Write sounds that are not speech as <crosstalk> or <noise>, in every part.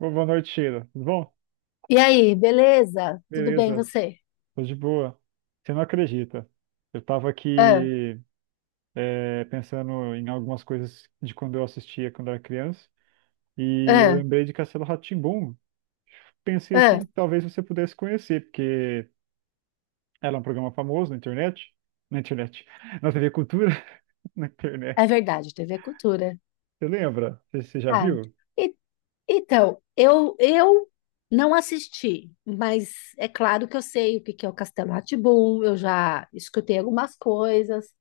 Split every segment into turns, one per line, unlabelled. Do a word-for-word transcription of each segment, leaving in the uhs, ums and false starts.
Bo- Boa noite, Sheila. Tudo bom?
E aí, beleza? Tudo bem
Beleza,
você?
tô de boa. Você não acredita. Eu tava
Ah,
aqui é, pensando em algumas coisas de quando eu assistia quando era criança e eu
ah,
lembrei de Castelo rá tim. Pensei
ah.
assim, talvez você pudesse conhecer, porque era um programa famoso na internet. Na internet. Na T V Cultura, <laughs> na internet.
É verdade, T V é Cultura.
Você lembra? Você, você já
Ah,
viu?
e- então, eu eu não assisti, mas é claro que eu sei o que que é o Castelo Rá Tim. Eu já escutei algumas coisas,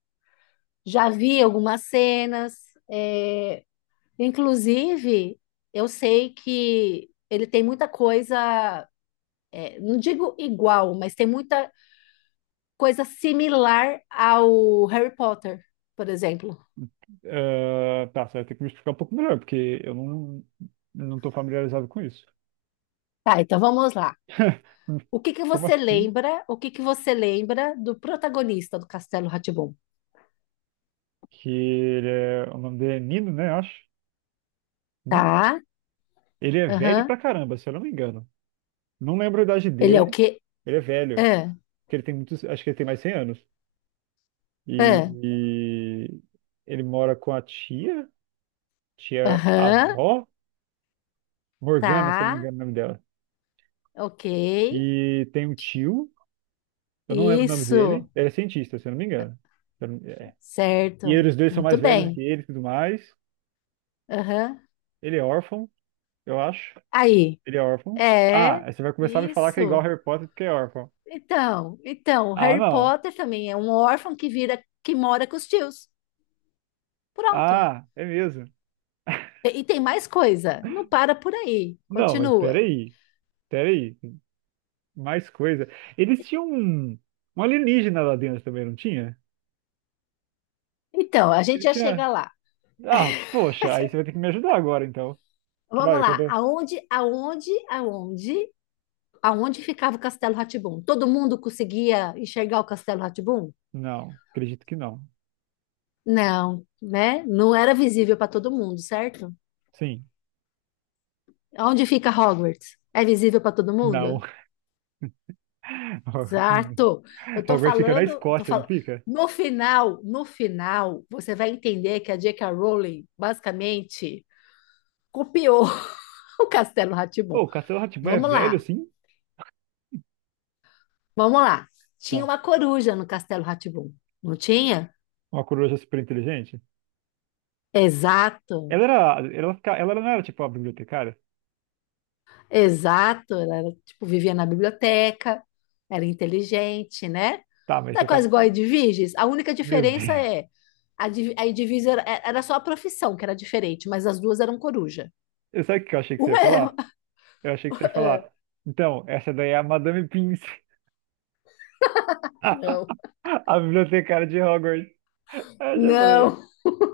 já vi algumas cenas. é, Inclusive, eu sei que ele tem muita coisa. É, não digo igual, mas tem muita coisa similar ao Harry Potter, por exemplo.
Ah, tá, você vai ter que me explicar um pouco melhor, porque eu não, não tô familiarizado com isso.
Tá, então vamos lá.
<laughs>
O que que
Como
você
assim?
lembra? O que que você lembra do protagonista do Castelo Rá Tim?
Que ele é, o nome dele é Nino, né? Eu acho. Nino.
Tá?
Ele é velho
Aham.
pra caramba, se eu não me engano. Não lembro a idade
Ele é o
dele.
quê?
Ele é velho,
Ah,
que ele tem muitos, acho que ele tem mais cem anos. E,
ah.
e ele mora com a tia, tia
Aham.
avó, Morgana, se eu não me
Tá.
engano o nome dela.
Ok.
E tem um tio, eu não lembro o nome dele,
Isso.
ele é cientista, se eu não me engano. Se eu não- É. E
Certo.
eles dois são
Muito
mais velhos que
bem.
ele e tudo mais.
Aham.
Ele é órfão, eu acho.
Aí.
Ele é órfão.
É.
Ah, aí você vai começar a me falar que é igual
Isso.
Harry Potter porque é órfão.
Então, então, o
Ah,
Harry
não.
Potter também é um órfão que vira, que mora com os tios. Pronto.
Ah, é mesmo.
E tem mais coisa, não para por aí,
Não, mas
continua.
peraí. Peraí. Mais coisa. Eles tinham um, um alienígena lá dentro também, não tinha?
Então, a gente
Ele
já chega
tinha.
lá.
Ah, poxa, aí você vai ter que me ajudar agora, então. Que
Vamos
olha, quando
lá.
eu-
Aonde, aonde, aonde, aonde ficava o Castelo Rá? Todo mundo conseguia enxergar o Castelo Rá?
Não, acredito que não.
Não, né? Não era visível para todo mundo, certo?
Sim.
Aonde fica Hogwarts? É visível para todo
Não.
mundo? Certo.
<laughs>
Eu tô
Hogwarts fica na
falando, eu tô
Escócia, não
falando.
fica?
No final, no final, você vai entender que a jota ka. Rowling basicamente copiou <laughs> o Castelo Rá.
Pô, o Castelo rá é
Vamos
velho
lá,
assim?
vamos lá. Tinha
Tá.
uma coruja no Castelo Rá, não tinha?
Uma coruja super inteligente?
Exato,
Ela era. Ela, fica- ela não era tipo a bibliotecária?
exato. Ela era, tipo, vivia na biblioteca, era inteligente, né?
Tá, mas
Não é
você tá.
quase igual a Edviges? A única
Meu
diferença
Deus.
é a, Div- a Edviges era, é, era só a profissão que era diferente, mas as duas eram coruja.
Eu- Sabe o que eu achei que você ia
Uma é...
falar? Eu achei que você ia falar.
<laughs>
Então, essa daí é a Madame Pince, <laughs>
Não,
a bibliotecária de Hogwarts. Aí eu já falei,
não,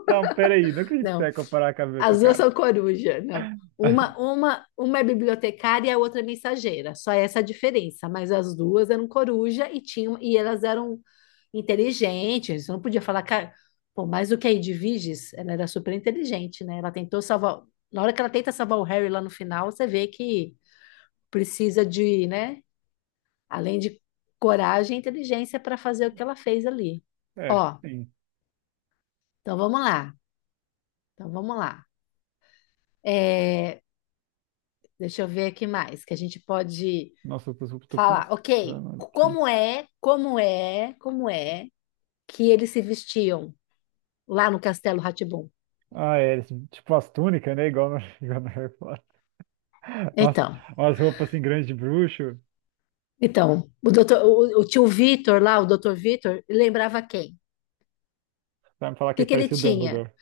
não, peraí, não acredito que você
não.
vai comparar com a
As duas
bibliotecária.
são coruja, não. Uma,
<laughs>
uma, uma é bibliotecária e a outra é mensageira. Só essa a diferença. Mas as duas eram coruja e tinham e elas eram inteligentes. Não podia falar, cara, pô, mais do que a Edwiges, ela era super inteligente, né? Ela tentou salvar. Na hora que ela tenta salvar o Harry lá no final, você vê que precisa de, né? Além de coragem e inteligência para fazer o que ela fez ali.
É,
Ó,
sim.
então vamos lá. Então vamos lá. É, Deixa eu ver aqui mais que a gente pode
Nossa, eu tô, tô
falar. Ok,
pensando aqui.
como é, como é, como é que eles se vestiam lá no Castelo Rá?
Ah, é, esse- tipo as túnicas, né? Igual no, <laughs> igual no Harry Potter. Nossa,
Então,
umas roupas assim grandes de bruxo.
então, o doutor, o, o tio Vitor lá, o doutor Vitor, ele lembrava quem? O
Vai me falar que
que,
ele
que ele
parecia o
tinha?
Dumbledore.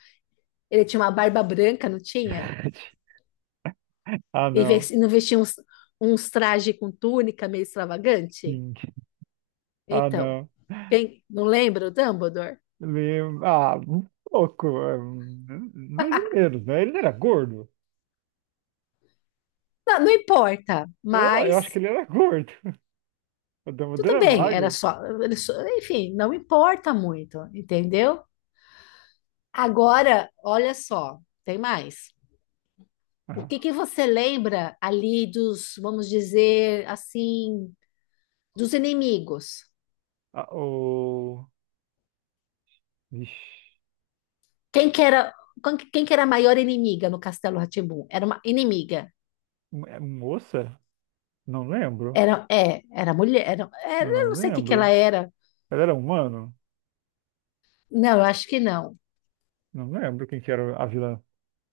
Ele tinha uma barba branca, não tinha?
<laughs> Ah,
E
não.
ves- não vestia uns, uns trajes com túnica meio extravagante?
Sim. Ah,
Então,
não.
quem- não lembra o Dumbledore?
Meio, ah, um pouco, é, mais ou menos, né? Ele era gordo.
Não, não importa,
Eu, eu acho que
mas...
ele era gordo. <laughs> O Dumbledore
Tudo
é
bem, era
magro.
só, ele só- enfim, não importa muito, entendeu? Agora, olha só, tem mais. O que
Ah,
que você lembra ali dos, vamos dizer assim, dos inimigos?
ah, o... Ixi,
Quem que era, quem que quem que era a maior inimiga no Castelo Rá? Era uma inimiga.
mo- é um moça? Não lembro.
Era, é, era mulher, era,
Eu
era- eu
não
não sei o que que ela
lembro.
era.
Ela era humano?
Não, eu acho que não.
Não lembro quem que era a vilã.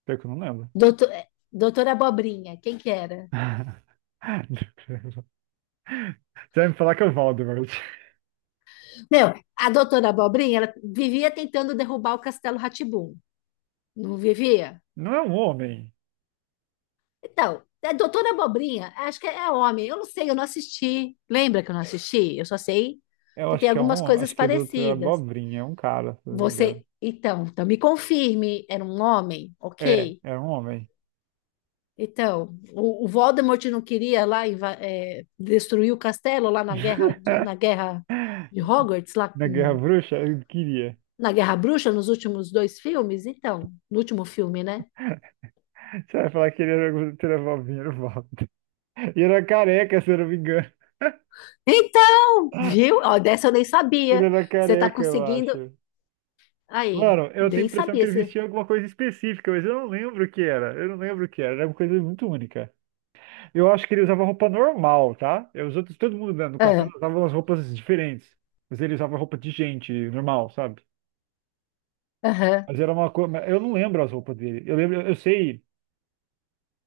Pior que eu não lembro.
Doutor, é, doutora Abobrinha, quem que era?
<laughs> Você vai me falar que é o Voldemort.
Meu, a doutora Abobrinha, ela vivia tentando derrubar o Castelo Rá. Não vivia?
Não é um homem.
Então, é Doutora Abobrinha, acho que é é homem. Eu não sei, eu não assisti. Lembra que eu não assisti? Eu só sei
Eu
que
acho
tem
que é um
algumas
homem.
coisas
Acho que ele é do outro, é
parecidas.
abobrinha. É um cara, se eu não me engano.
Você, então, então me confirme, era um homem,
É,
ok?
é um homem.
Então, o, o Voldemort não queria lá inva- eh, destruir o castelo lá na guerra, do- na guerra
<laughs>
de Hogwarts, lá
Na Guerra
com-
Bruxa? Eu queria.
na Guerra Bruxa, nos últimos dois filmes? Então, no último filme, né?
Você vai falar que ele era teravaldinho, era o Walter. E era careca, se eu não me engano.
Então, viu? Ó, dessa eu nem
Ele
sabia.
era
Você está
careca, eu
conseguindo.
acho.
Aí,
Mano, eu tenho a
nem
impressão que
sabia
ele
se.
vestia alguma coisa específica, mas eu não lembro o que era. Eu não lembro o que era. Era uma coisa muito única. Eu acho que ele usava roupa normal, tá? E os outros, todo mundo né, no
Ah,
castelo usava umas roupas diferentes. Mas ele usava roupa de gente normal, sabe?
aham.
Mas era uma coisa. Eu não lembro as roupas dele. Eu lembro, eu sei.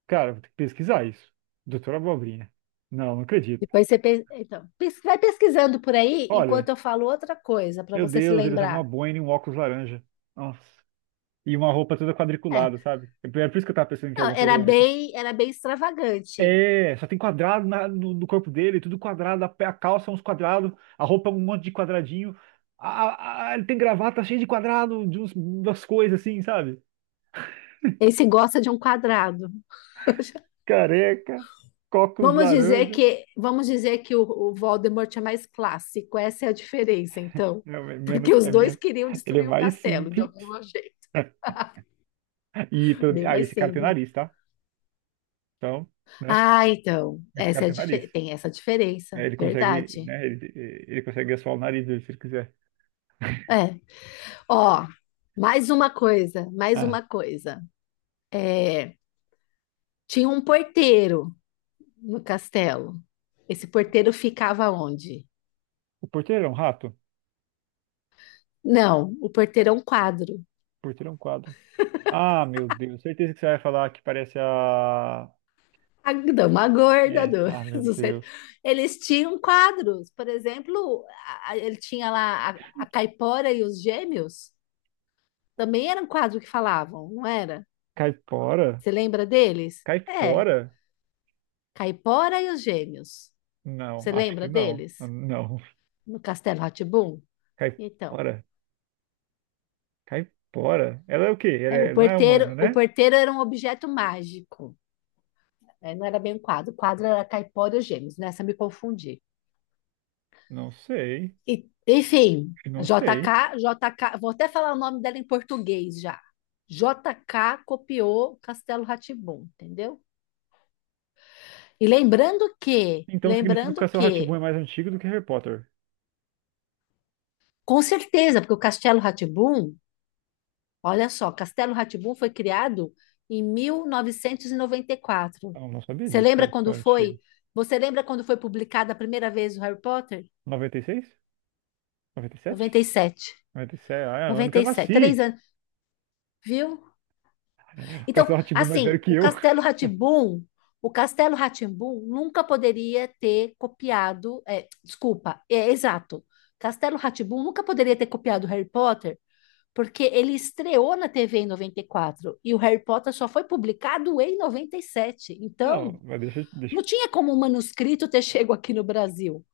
Cara, vou ter que pesquisar isso. Doutora Abobrinha. Não, não acredito.
Depois você pe- então, pes- vai pesquisando por aí
Olha,
enquanto eu falo outra coisa para
meu
você se
Deus, ele usava uma
lembrar.
boina e um óculos laranja. Nossa. E uma roupa toda
É,
quadriculada, sabe? Era por isso que eu tava pensando que era
não,
alguma coisa
era
única.
bem, era bem extravagante.
É, só tem quadrado na- no, no corpo dele, tudo quadrado, a, pe- a calça é uns quadrados, a roupa é um monte de quadradinho. A, a- a- ele tem gravata cheia de quadrado, de uns, umas coisas assim, sabe?
Esse gosta de um quadrado. <laughs>
Careca, óculos
Vamos dizer
laranja.
que, vamos dizer que o, o Voldemort é mais clássico. Essa é a diferença, então.
Não, é
Porque
menos,
os
é
dois
menos.
queriam
Ele é
destruir o
mais
castelo, de
simples.
algum jeito.
E pelo-
Bem
ah,
mais
esse cara tem
simples.
nariz, tá? Então, né?
Ah, então,
Esse cara
essa é a
tem nariz.
dife- tem essa diferença,
É, ele consegue,
verdade.
né? Ele, ele consegue assoar o nariz dele se ele quiser.
É. Ó, mais uma coisa, mais
Ah,
uma coisa. Tinha um porteiro no castelo. Esse porteiro ficava onde?
o porteiro é um rato? O
Não, o porteiro é um quadro.
porteiro é um quadro. Ah, meu Deus, certeza que você vai falar que parece a.
A dama gorda
É,
do,
ah,
<laughs>
meu
do centro.
Deus.
Eles tinham quadros, por exemplo, a- a- ele tinha lá a, a Caipora e os Gêmeos. Também era um quadro que falavam, não era?
Caipora?
Você lembra deles? É,
Caipora?
Caipora e os Gêmeos.
Não,
Você
acho que
lembra
não.
deles?
Não.
No Castelo Rá Tim.
<laughs>
Então.
Caipora? Caipora? Ela é o quê? Ela
É, O
é- não é humano,
porteiro, o
né?
porteiro era um objeto mágico, né? Não era bem um quadro. O quadro era Caipora e os Gêmeos. Nessa eu me confundi.
Não sei.
E, enfim,
Não
J
sei.
K J K, vou até falar o nome dela em português já. J K copiou Castelo Rá, entendeu? E lembrando que,
Então significa que o
lembrando
Castelo rá tim
que,
é mais antigo do que Harry Potter.
com certeza, porque o Castelo Rá... Olha só, Castelo Rá foi criado em mil novecentos e e noventa e quatro.
Eu não sabia
Você
disso,
lembra
cara,
quando
tão antigo.
foi? Você lembra quando foi publicada a primeira vez o Harry Potter?
noventa e seis?
Noventa noventa
noventa e sete?
e sete,
Mas isso é, é ano que
noventa
eu
e sete,
nasci.
três anos, viu?
Castelo
Então,
rá tim mais velho
assim,
que
o
eu.
Castelo rá o Castelo Rá nunca poderia ter copiado, é, desculpa, é exato. Castelo Rá nunca poderia ter copiado o Harry Potter. Porque ele estreou na T V em noventa e quatro e o Harry Potter só foi publicado em noventa e sete. Então,
Não, mas deixa, eu- deixa.
não tinha como o manuscrito ter <laughs> chego aqui no Brasil.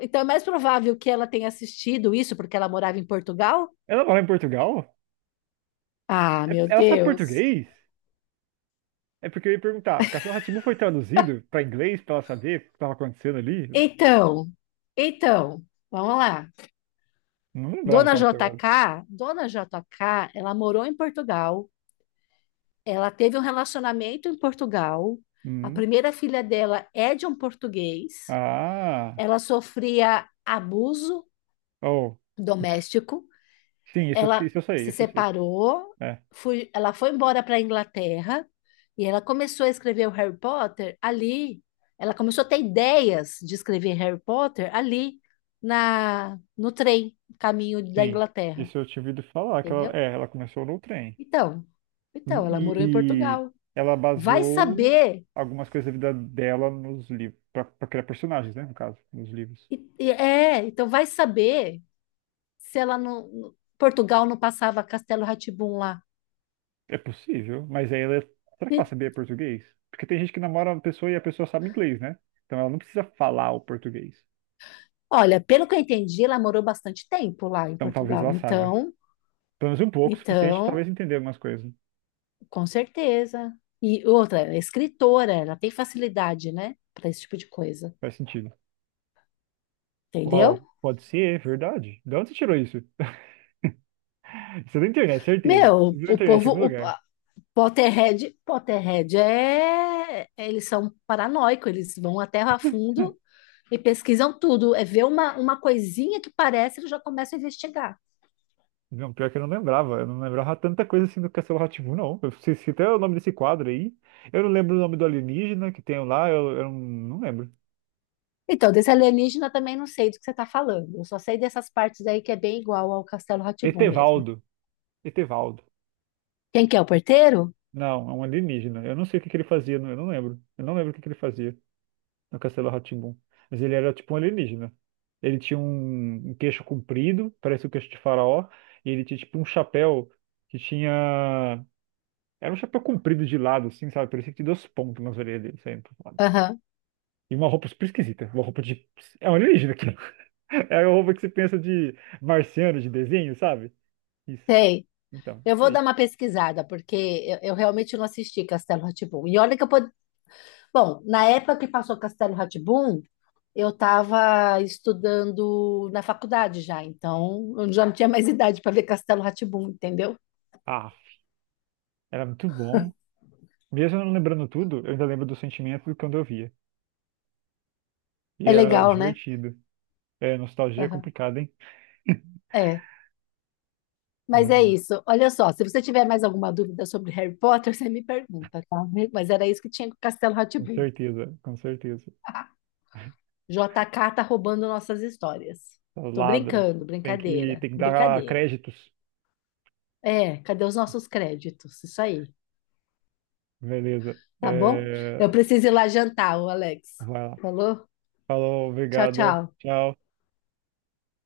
Então, é mais provável que ela tenha assistido isso porque ela morava em Portugal?
eu- Ela mora em Portugal?
Ah,
É-
meu
Ela sabe
Deus.
português? É porque eu ia perguntar. Castelo rá foi traduzido para inglês para ela saber o que estava acontecendo ali?
Então, então, vamos lá.
Não lembrava que
Dona
ela
J
tinha olhado.
K, Dona J K, ela morou em Portugal, ela teve um relacionamento em Portugal, a
Hum.
primeira filha dela é de um português.
Ah,
Ela sofria abuso
oh,
doméstico,
sim, isso,
ela
isso eu sei,
se
isso eu sei.
separou,
É,
fui- ela foi embora para a Inglaterra e ela começou a escrever o Harry Potter ali. Ela começou a ter ideias de escrever Harry Potter ali na no trem, caminho da
sim.
Inglaterra,
Isso eu tinha ouvido falar que ela,
entendeu?
é, ela começou no trem.
Então, então ela morou em
E
Portugal.
ela
Vai
baseou
saber,
algumas coisas da vida dela nos livros, para criar personagens, né, no caso, nos livros.
e- e- é, então vai saber se ela não, Portugal não passava Castelo Rá lá.
É possível, mas aí ela, será que ela sabia português? Porque tem gente que namora uma pessoa e a pessoa sabe inglês, né? Então ela não precisa falar o português.
Olha, pelo que eu entendi, ela morou bastante tempo lá em
Então talvez ela
Portugal.
saiba.
Então,
Pelo menos um pouco, o suficiente,
então,
talvez entender algumas coisas.
com certeza. E outra, ela é escritora, ela tem facilidade, né, para esse tipo de coisa.
Faz sentido.
Entendeu?
Uau, pode ser, é verdade. De onde você tirou isso? <laughs> Isso é da internet, certeza.
Meu,
Isso é da
o
internet em
povo,
algum
o
lugar.
pa- Potterhead, Potterhead é, eles são paranoicos, eles vão até a fundo e pesquisam tudo. É ver uma, uma coisinha que parece, eles já começam a investigar.
Não, pior que eu não lembrava. Eu não lembrava tanta coisa assim do Castelo rá tim não. Eu sei se até o nome desse quadro aí. Eu não lembro o nome do alienígena que tem lá. Eu, eu não lembro.
Então, desse alienígena eu também não sei do que você está falando. Eu só sei dessas partes aí que é bem igual ao Castelo Rá mesmo.
Etevaldo. Etevaldo.
Quem que é o porteiro?
Não, é um alienígena. Eu não sei o que que ele fazia. não- Eu não lembro. Eu não lembro o que que ele fazia no Castelo rá tim. Mas ele era tipo um alienígena. Ele tinha um, um queixo comprido, parece o queixo de faraó. E ele tinha tipo um chapéu que tinha... Era um chapéu comprido de lado, assim, sabe? Parecia que tinha duas pontas nas orelhas dele, sempre.
Aham,
E uma roupa super esquisita. Uma roupa de. É um alienígena aquilo. <laughs> É uma roupa que você pensa de marciano, de desenho, sabe? Isso.
sei.
Então,
Eu
isso
vou dar
aí.
uma pesquisada, porque eu, eu realmente não assisti Castelo Rá Tim. E olha que eu pod... Bom, na época que passou Castelo Rá Tim, eu estava estudando na faculdade já, então eu já não tinha mais idade para ver Castelo Rá Tim, entendeu?
Ah, era muito bom. Mesmo eu não lembrando tudo, eu ainda lembro do sentimento do quando eu via. E
É
era
legal, né?
divertido. É, nostalgia é
Aham.
complicada, hein?
É. Mas é
Não,
isso. Olha só, se você tiver mais alguma dúvida sobre Harry Potter, <laughs> você me pergunta, tá? Mas era isso que tinha com Castelo Rá Tim.
com certeza, com certeza.
<laughs> jota ka tá roubando nossas histórias. Tô
Ladra.
brincando,
Tem que,
brincadeira,
tem que dar
brincadeira.
créditos.
É, cadê os nossos créditos? Isso aí,
Beleza.
tá bom? Eu
É,
preciso ir lá jantar, o Alex.
vai lá.
Falou?
Falou,
Tchau,
obrigado.
tchau.
Tchau.